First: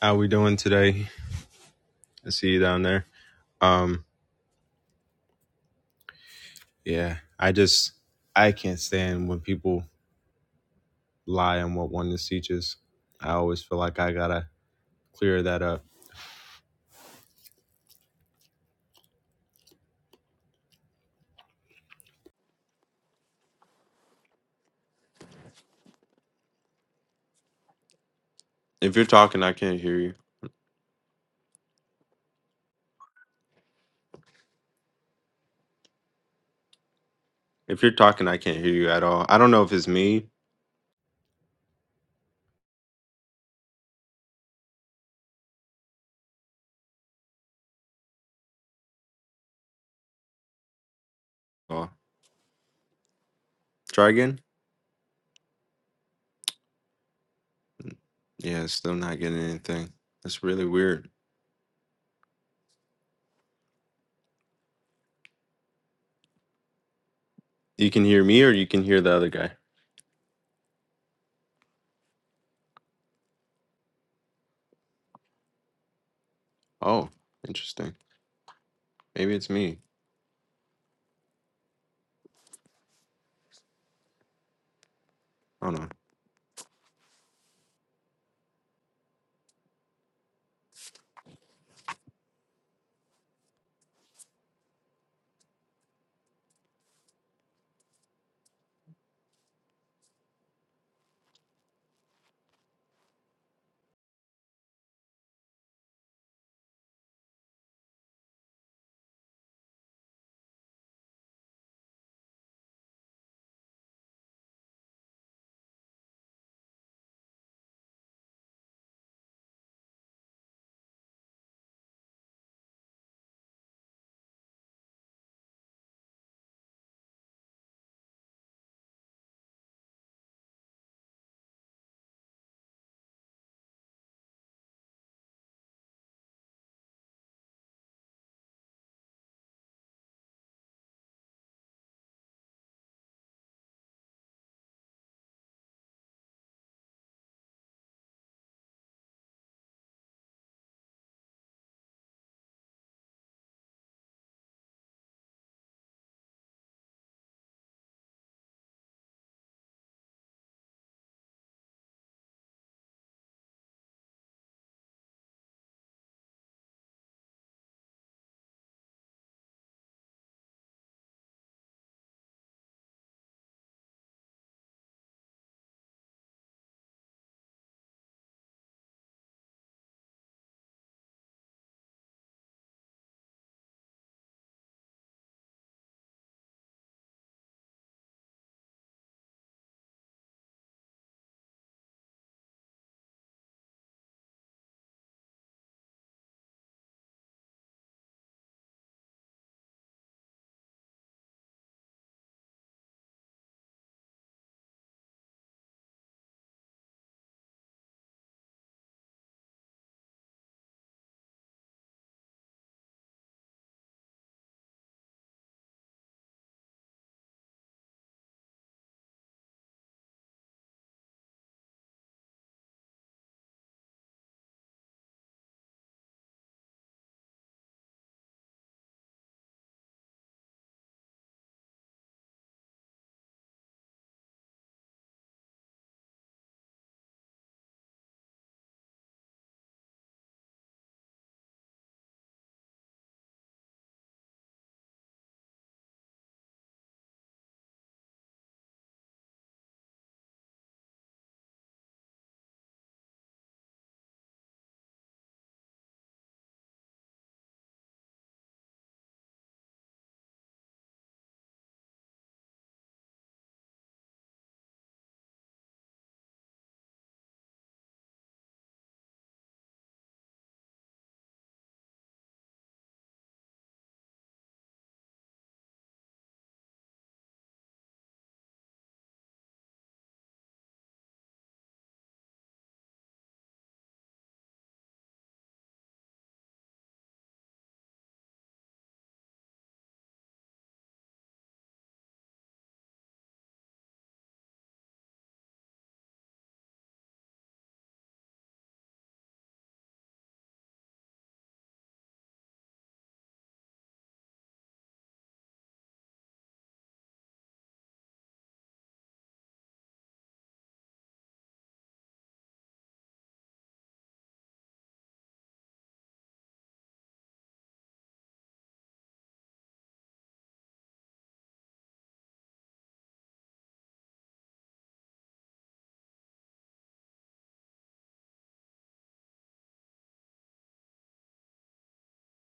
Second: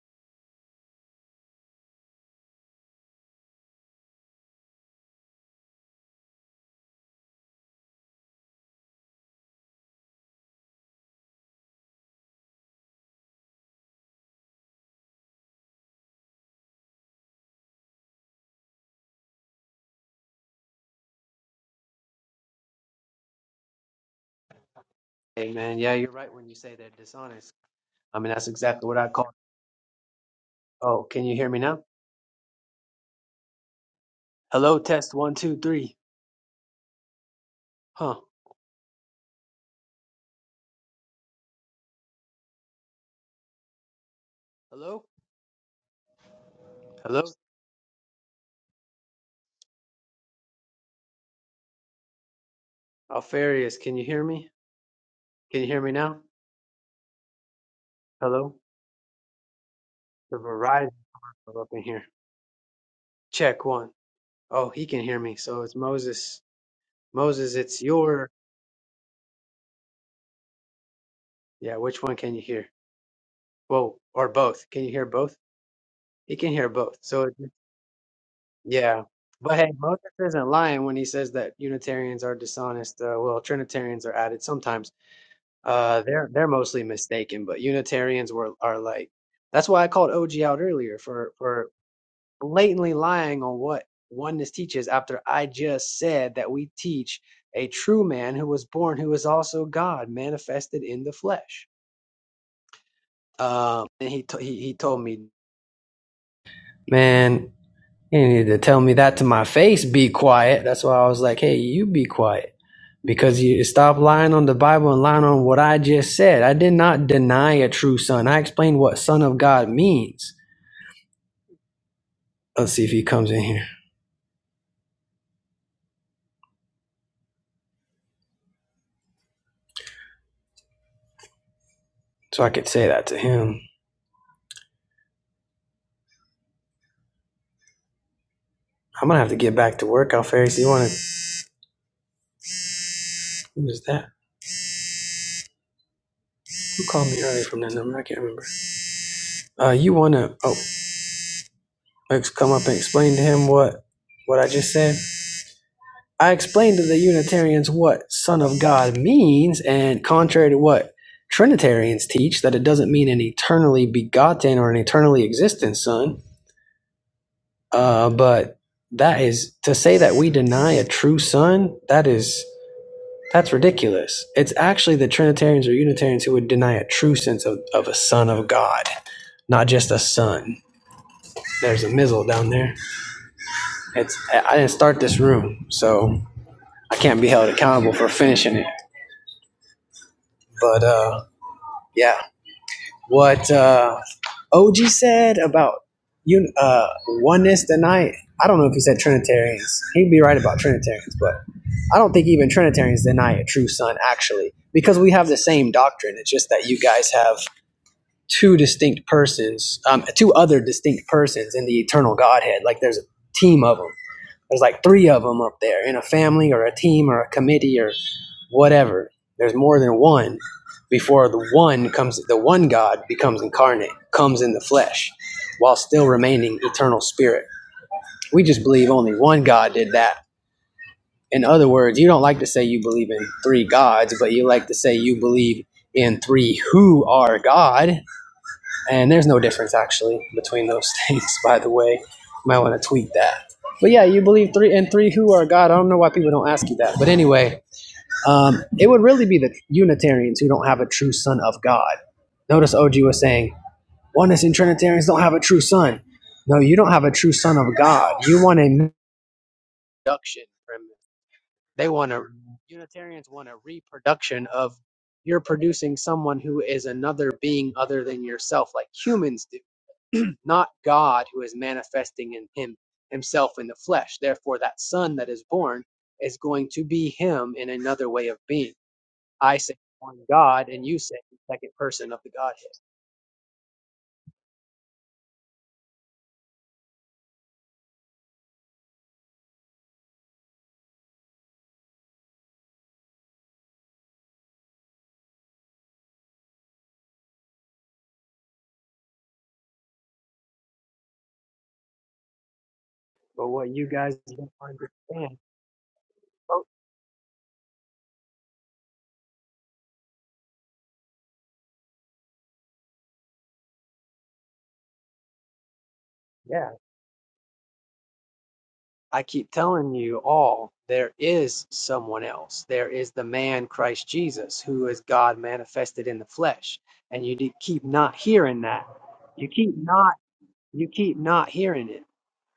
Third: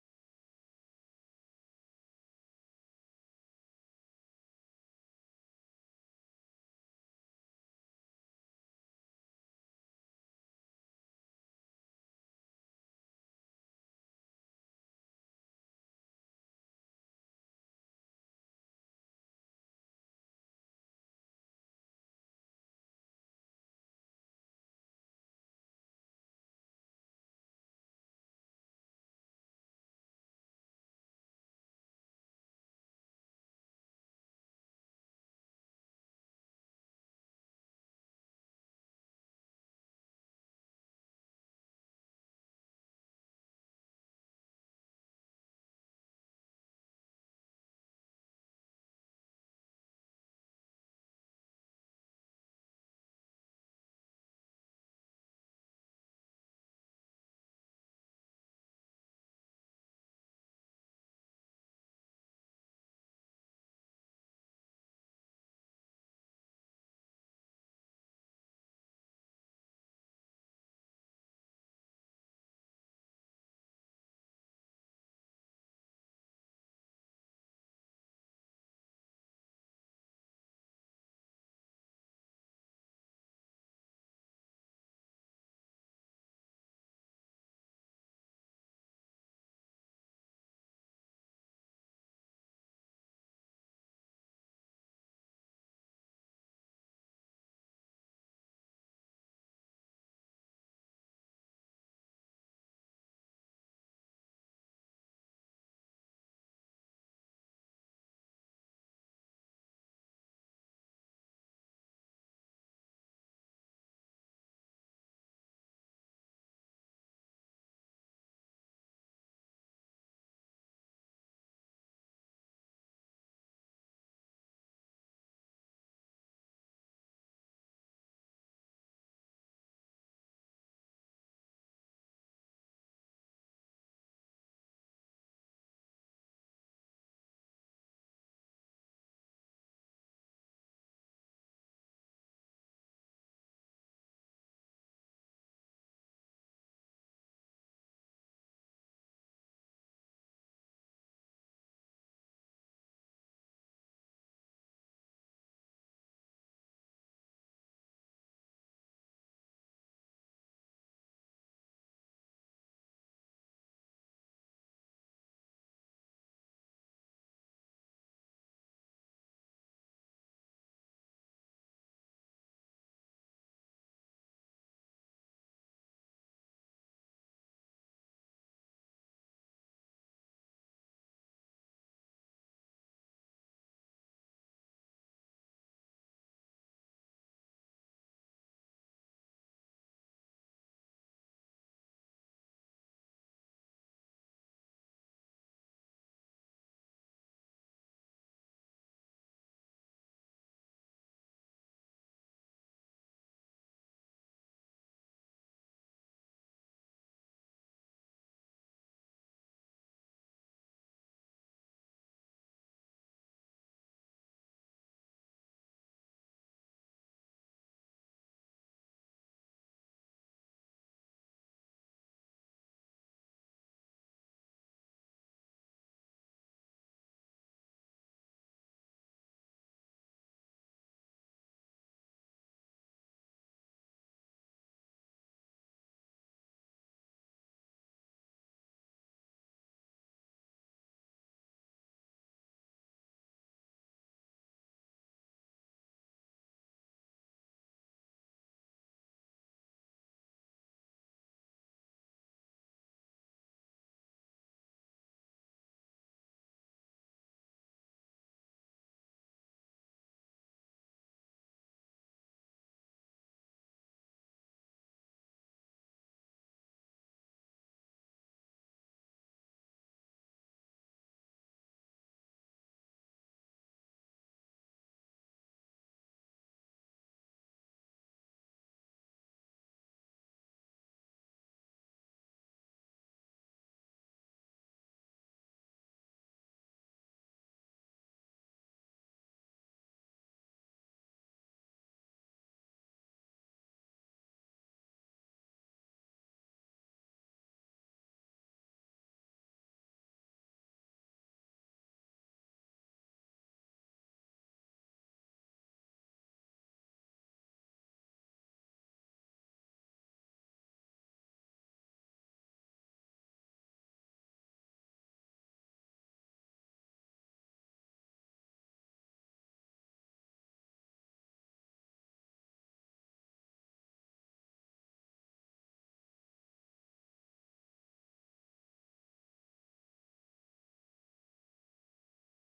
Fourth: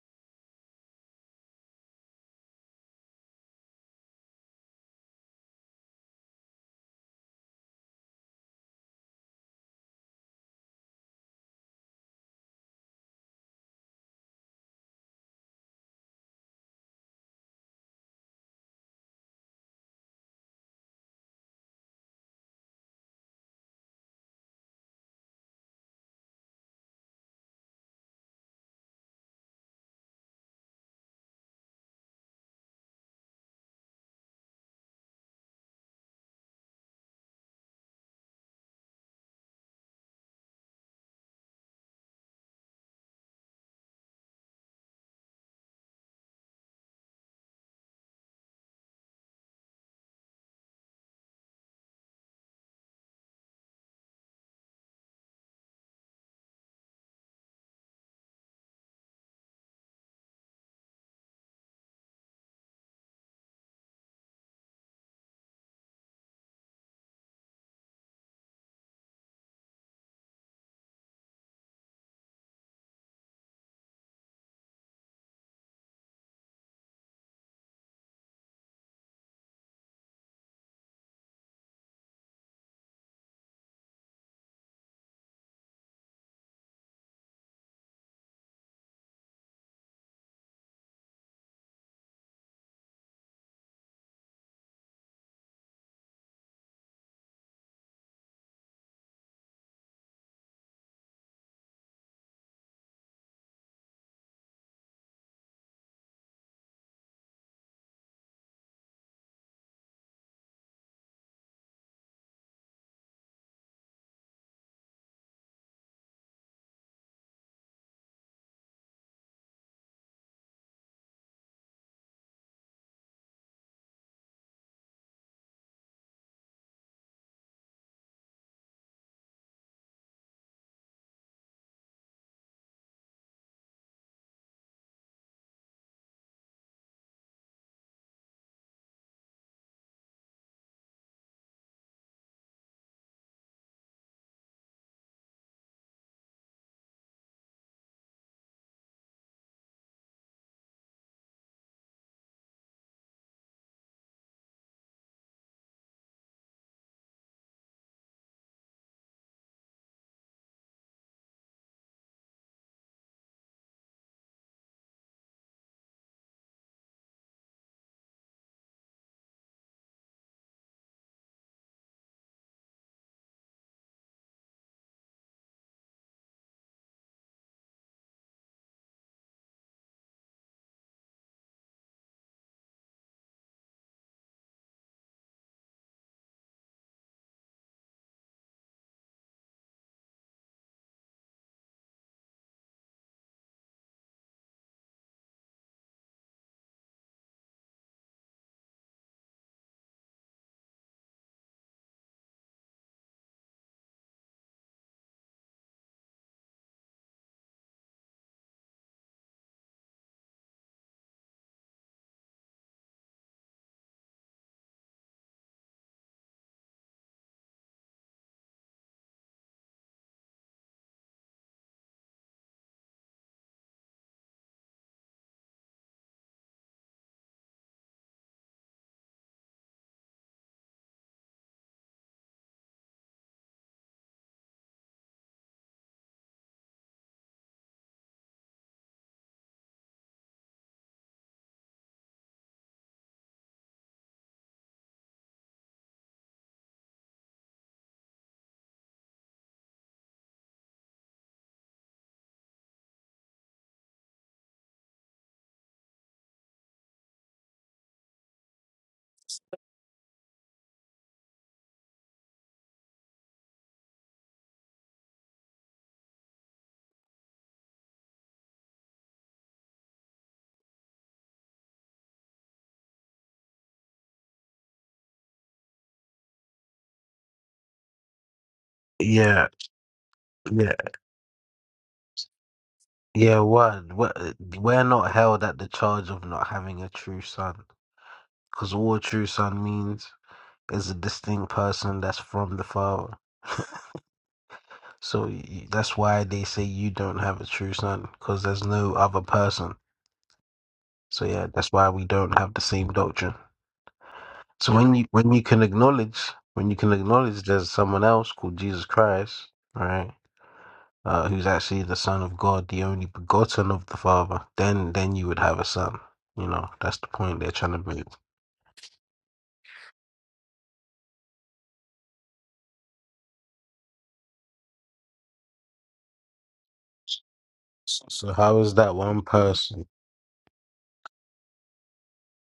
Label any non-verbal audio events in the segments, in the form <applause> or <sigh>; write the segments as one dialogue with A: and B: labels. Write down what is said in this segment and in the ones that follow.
A: How we doing today? I see you down there. Um, yeah, I just I can't stand when people lie on what oneness teaches. I always feel like I gotta clear that up.
B: Amen. Yeah, you're right when you say they're dishonest. I mean, that's exactly what
A: If you're
B: I call.
A: talking, I can't hear you.
B: Oh, can you hear me now? Hello, test one, two, three.
A: If you're
B: Huh?
A: talking, I can't hear you at all. I don't know if it's me.
B: Hello? Hello?
A: Oh,
B: Alfarius, can you
A: try
B: hear
A: again.
B: me? Can you hear me now? Hello?
A: Yeah, still not getting anything.
B: The
A: That's really
B: Verizon
A: weird.
B: are up in here. Check one. Oh, he can hear me. So it's Moses. Moses, it's
A: You can hear
B: your.
A: me, or you can hear the other guy.
B: Yeah, which one can you hear? Whoa, or both. Can you hear both? He can hear both.
A: Oh,
B: So, it,
A: interesting.
B: yeah.
A: Maybe it's
B: But hey,
A: me.
B: Moses isn't lying when he says that Unitarians are dishonest. Uh, well, Trinitarians are added sometimes.
A: I don't know.
B: Uh, they're they're mostly mistaken, but Unitarians were are like that's why I called OG out earlier for for blatantly lying on what oneness teaches after I just said that we teach a true man who was born who is also God manifested in the flesh. Um, and he to- he he told me, man, He needed to tell me that to my face, be quiet. That's why I was like, hey, you be quiet. Because you stop lying on the Bible and lying on what I just said. I did not deny a true son. I explained what son of God means. Let's see if he comes in here. So I could say that to him. I'm gonna have to get back to work, Alfaris. You wanna who was that? Who called me earlier from that number? I can't remember. Uh you wanna oh come up and explain to him what what I just said? I explained to the Unitarians what Son of God means, and contrary to what Trinitarians teach, that it doesn't mean an eternally begotten or an eternally existent Son. Uh, but that is to say that we deny a true Son. That is that's ridiculous. It's actually the Trinitarians or Unitarians who would deny a true sense of, of a Son of God, not just a Son. There's a mizzle down there. It's I didn't start this room, so I can't be held accountable for finishing it. But uh, yeah what uh og said about you uh oneness deny i don't know if he said trinitarians he'd be right about trinitarians but i don't think even trinitarians deny a true son actually because we have the same doctrine it's just that you guys have two distinct persons um two other distinct persons in the eternal godhead like there's a team of them there's like three of them up there in a family or a team or a committee or whatever. There's more than one before the one comes, the one God becomes incarnate, comes in the flesh while still remaining eternal spirit. We just believe only one God did that. In other words, you don't like to say you believe in three gods, but you like to say you believe in three who are God. And there's no difference actually between those <laughs> things, by the way. You Might want to tweet that. But yeah, you believe three and three who are God. I don't know why people don't ask you that. But anyway, um, it would really be the Unitarians who don't have a true son of God. Notice OG was saying, oneness and Trinitarians don't have a true son. No, you don't have a true son of God. You want a reproduction. from- They want a Unitarians want a reproduction of you're producing someone who is another being other than yourself, like humans do not God who is manifesting in him himself in the flesh. Therefore, that son that is born is going to be him in another way of being.
C: Yeah,
B: I say one God,
C: yeah,
B: and you say the second person of the Godhead.
C: yeah. One, we're, we're not held at the charge of not having a true son, because all a true son means is a distinct person that's from the father. So y that's why they say you don't have a true son, because there's no other person. So yeah, that's why we don't have the same doctrine.
B: But what you guys don't
C: So when you when
B: understand,
C: you can acknowledge
B: oh,
C: when you can acknowledge there's someone else called Jesus Christ, right? uh, who's actually the Son of God, the only begotten of the Father, then then you would have a son. You know,
B: yeah,
C: that's the point they're trying to make.
B: I keep telling you all there is someone else. There is the man Christ Jesus who is God manifested in the flesh, and you keep not
C: So how
B: hearing
C: is
B: that.
C: that one
B: You keep
C: person?
B: not you keep not hearing it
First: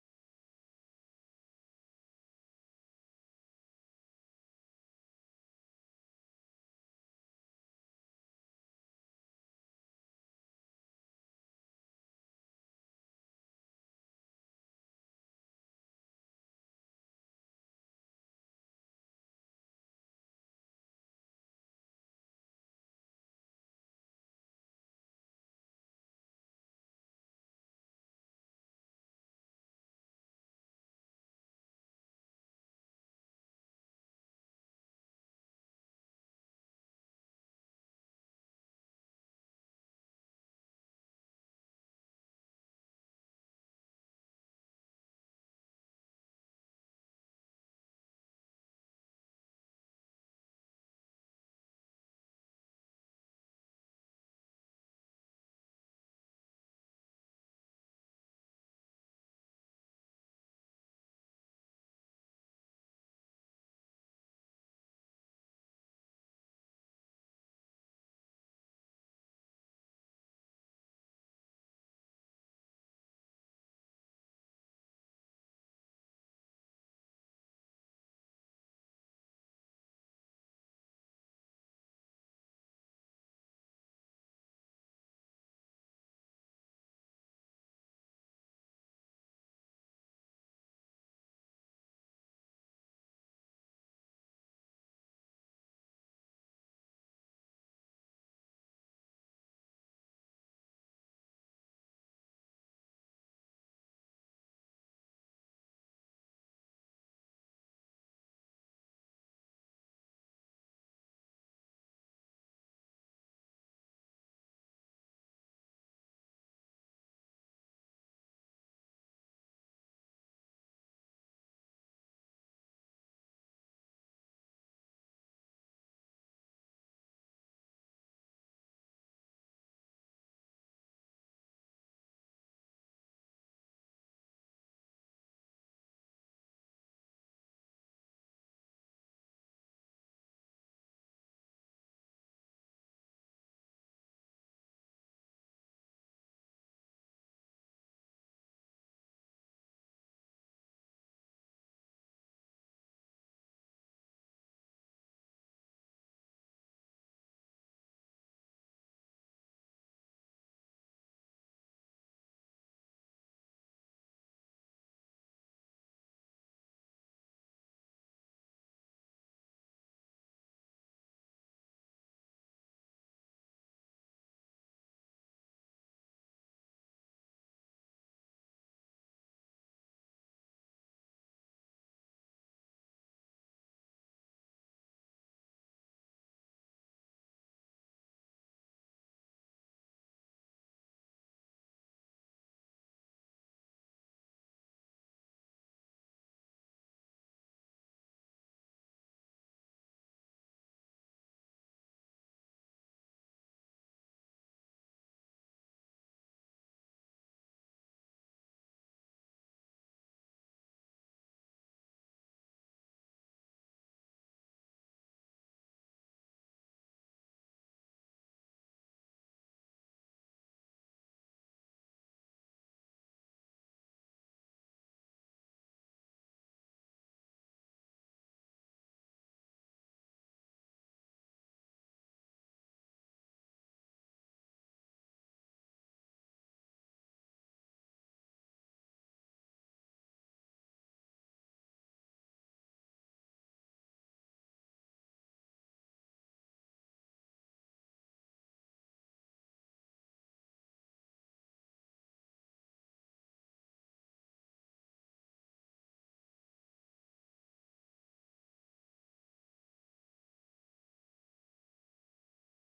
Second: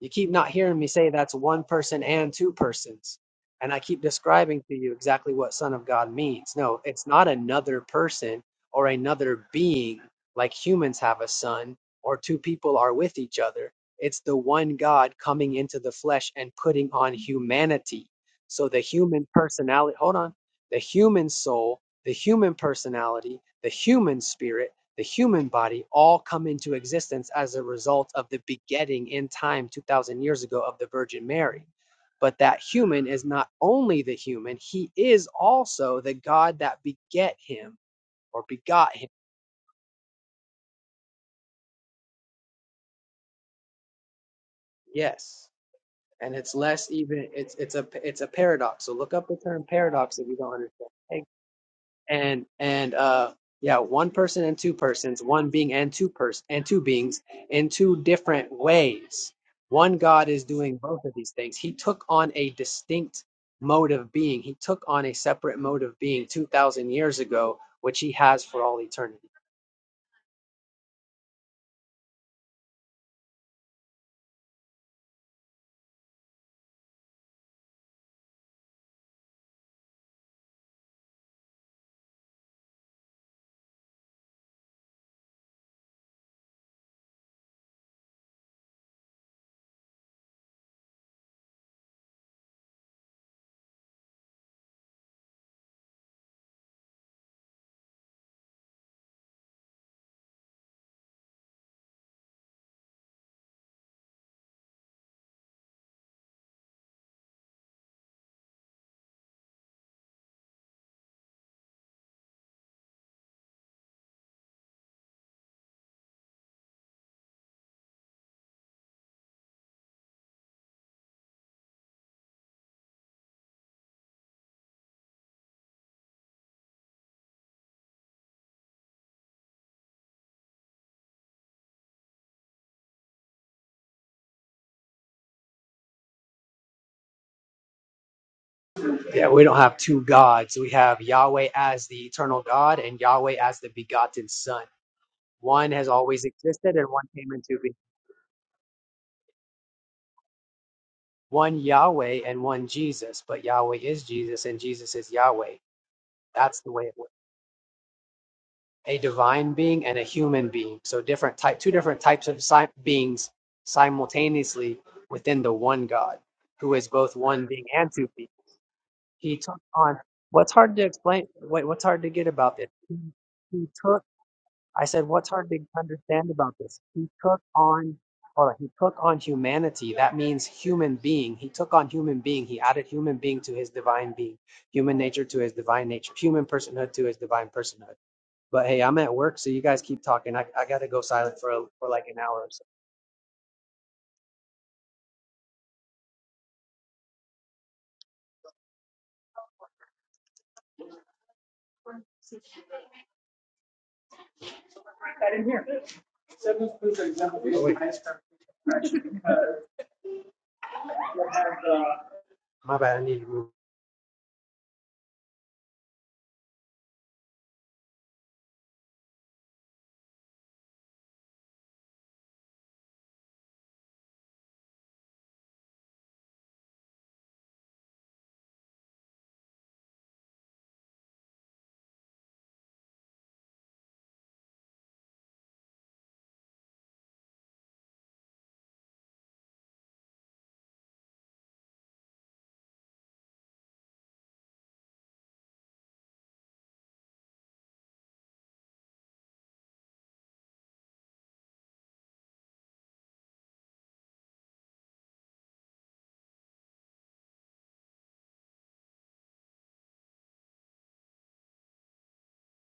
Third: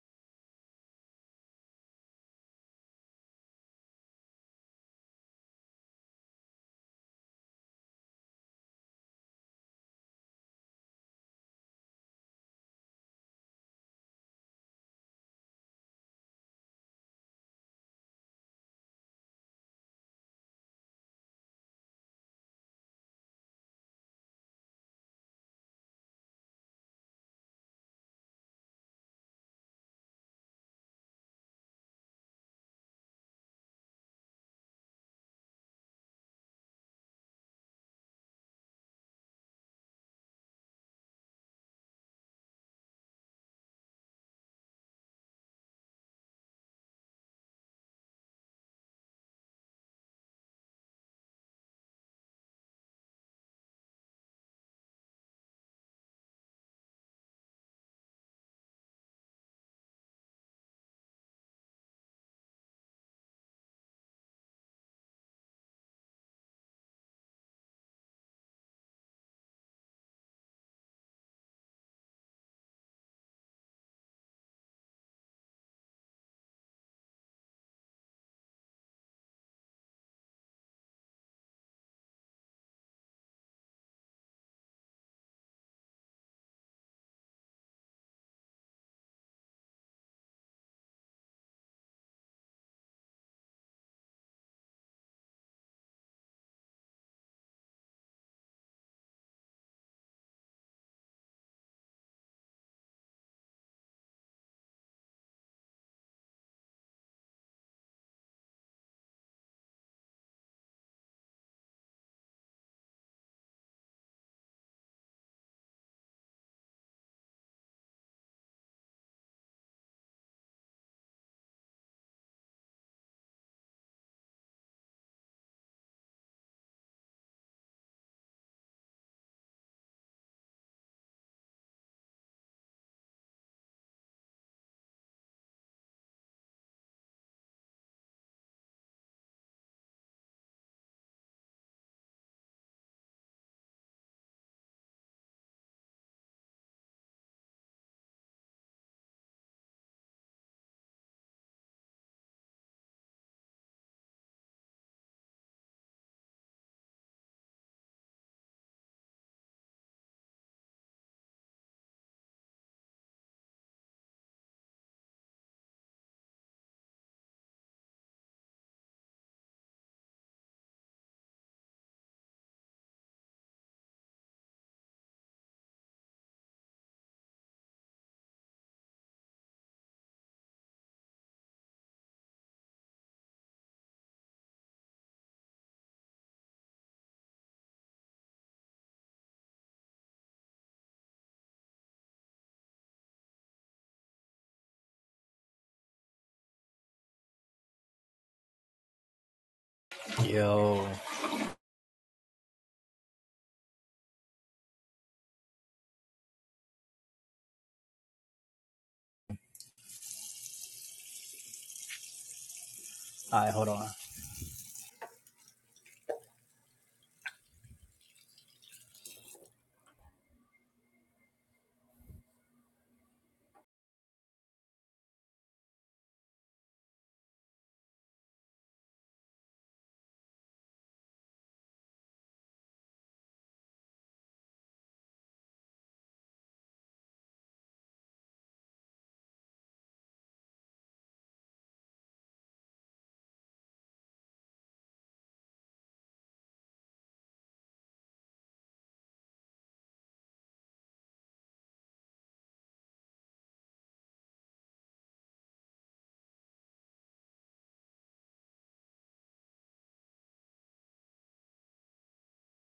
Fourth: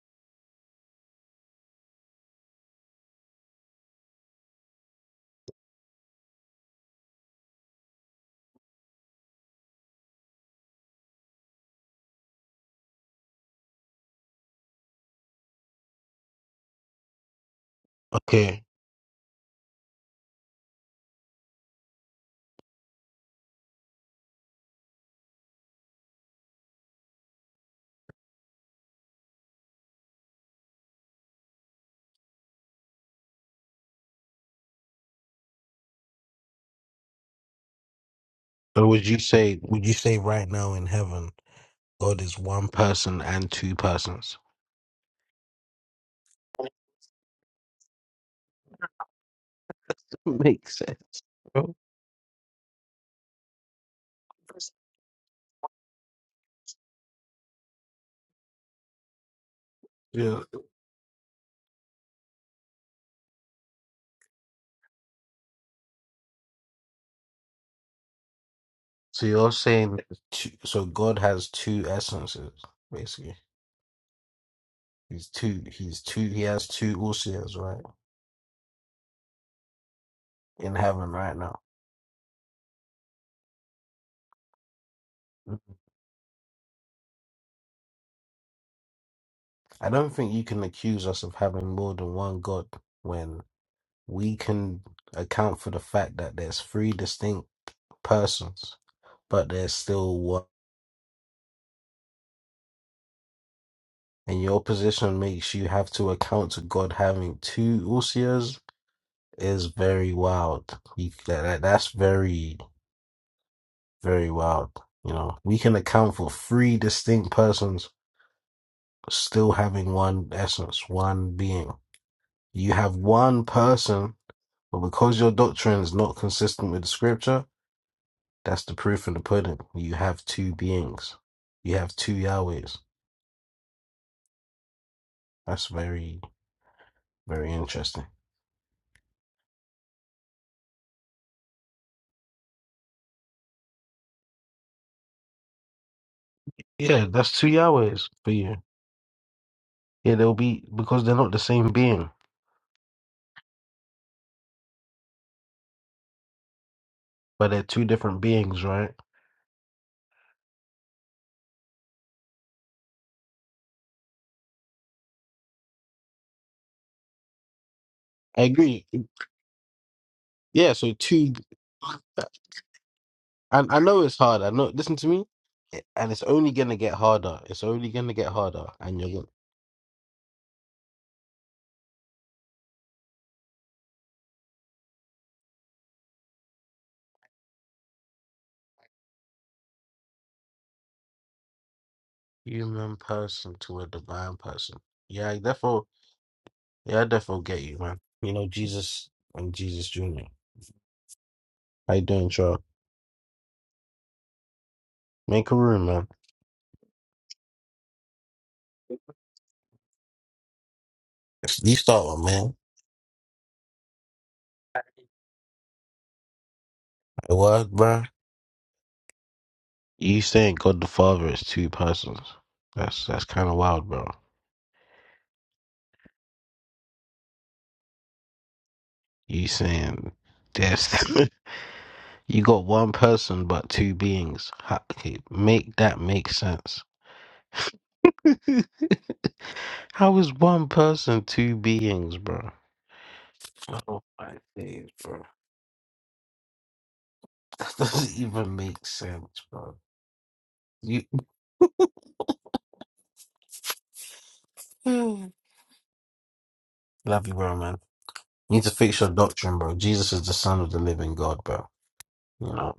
B: You keep not hearing me say that's one person and two persons. And I keep describing to you exactly what Son of God means. No, it's not another person or another being like humans have a son or two people are with each other. It's the one God coming into the flesh and putting on humanity.
C: Okay,
B: So the human personality, hold on, the human soul, the human personality, the human spirit the human body all come into existence as a result of the begetting in time 2000 years ago of the virgin mary but that human is not only the human he is also the god that beget him or
C: so
B: begot
C: would
B: him
C: you say would you say right now in heaven God is one person and two persons?
B: yes and it's less even it's it's a it's a paradox so look up the term paradox
C: <laughs>
B: if you don't
C: Makes
B: understand
C: sense.
B: Hey,
C: bro.
B: and and uh yeah one person and two persons one being and two person and two beings in two different ways one god
C: Yeah.
B: is doing both of these things he took on a distinct mode of being he took on a separate mode of being 2000 years ago which he has for all eternity
C: So you're saying that two, so God has two essences basically. He's two. He's two. He has two usias right in heaven right now. I don't think you can accuse us of having more than one God when we can account for the fact that there's three distinct persons, but there's still one. And your position makes you have to account to God having two Usias is very wild. You, that, that- that's very, very wild. You know, we can account for three distinct persons still having one essence, one being. You have one person But because your doctrine is not consistent with the scripture, that's the proof in the pudding. You have two beings. You have two Yahwehs. That's very, very interesting.
B: yeah we don't have two gods we have yahweh as the eternal god and yahweh as the begotten son one has always existed and one
C: Yeah,
B: came
C: that's two
B: into being
C: Yahwehs for you. Yeah, they'll be because they're not the
B: one
C: same being,
B: Yahweh and one Jesus, but Yahweh is Jesus and Jesus is Yahweh. That's the way it works.
C: but they're two different beings, right?
B: A divine being and a human being. So different type, two different types of si- beings simultaneously within the one God, who is both one being and two beings.
C: I agree.
B: He took on what's
C: Yeah,
B: hard to
C: so
B: explain.
C: two
B: Wait, what's hard to get about this?
C: I,
B: He
C: I
B: took
C: know it's hard. I know.
B: I
C: Listen
B: said,
C: to me,
B: what's hard to
C: and it's
B: understand
C: only
B: about
C: gonna
B: this?
C: get
B: He took
C: harder. It's only
B: on,
C: gonna get
B: or
C: harder,
B: he took
C: and you're
B: on
C: gonna
B: humanity. That means human being. He took on human being. He added human being to his divine being, human nature to his divine nature, human personhood to his divine personhood. But hey, I'm at work, so you guys keep talking. I, I got to go silent for, a, for like an hour or so.
C: human person to a divine person. Yeah, therefore Yeah, I definitely get you, man. You know, Jesus and Jesus Jr.
D: Yo.
C: How you doing, Charles? Make a room, man. You start one, man.
B: My bad. I need to move.
D: Alright, hold on.
C: What, bro? You saying God the Father is two persons? That's that's kind of wild, bro. You saying there's <laughs> you got one person but two beings? How, okay, make that make sense. <laughs> How is one person two beings, bro? Oh my days, bro. <laughs> That doesn't even make sense, bro. You <sighs> Love you, bro, man. You need to fix your doctrine, bro. Jesus is the son of the living God, bro. You know.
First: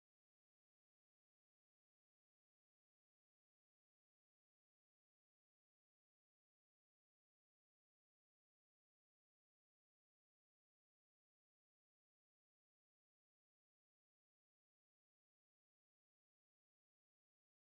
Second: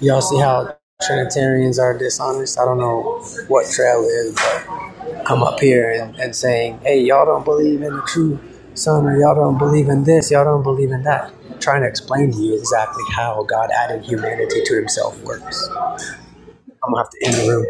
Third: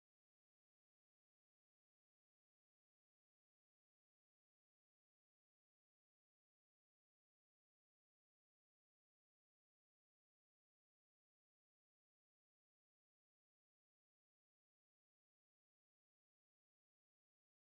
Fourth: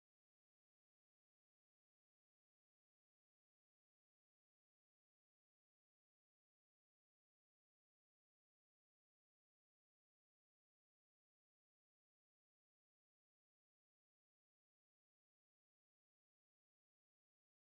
B: Y'all see how Trinitarians are dishonest? I don't know what trail is, but come up here and, and saying, hey, y'all don't believe in the true son, or y'all don't believe in this, y'all don't believe in that. I'm Trying to explain to you exactly how God added humanity to himself works. I'm gonna have to end the room.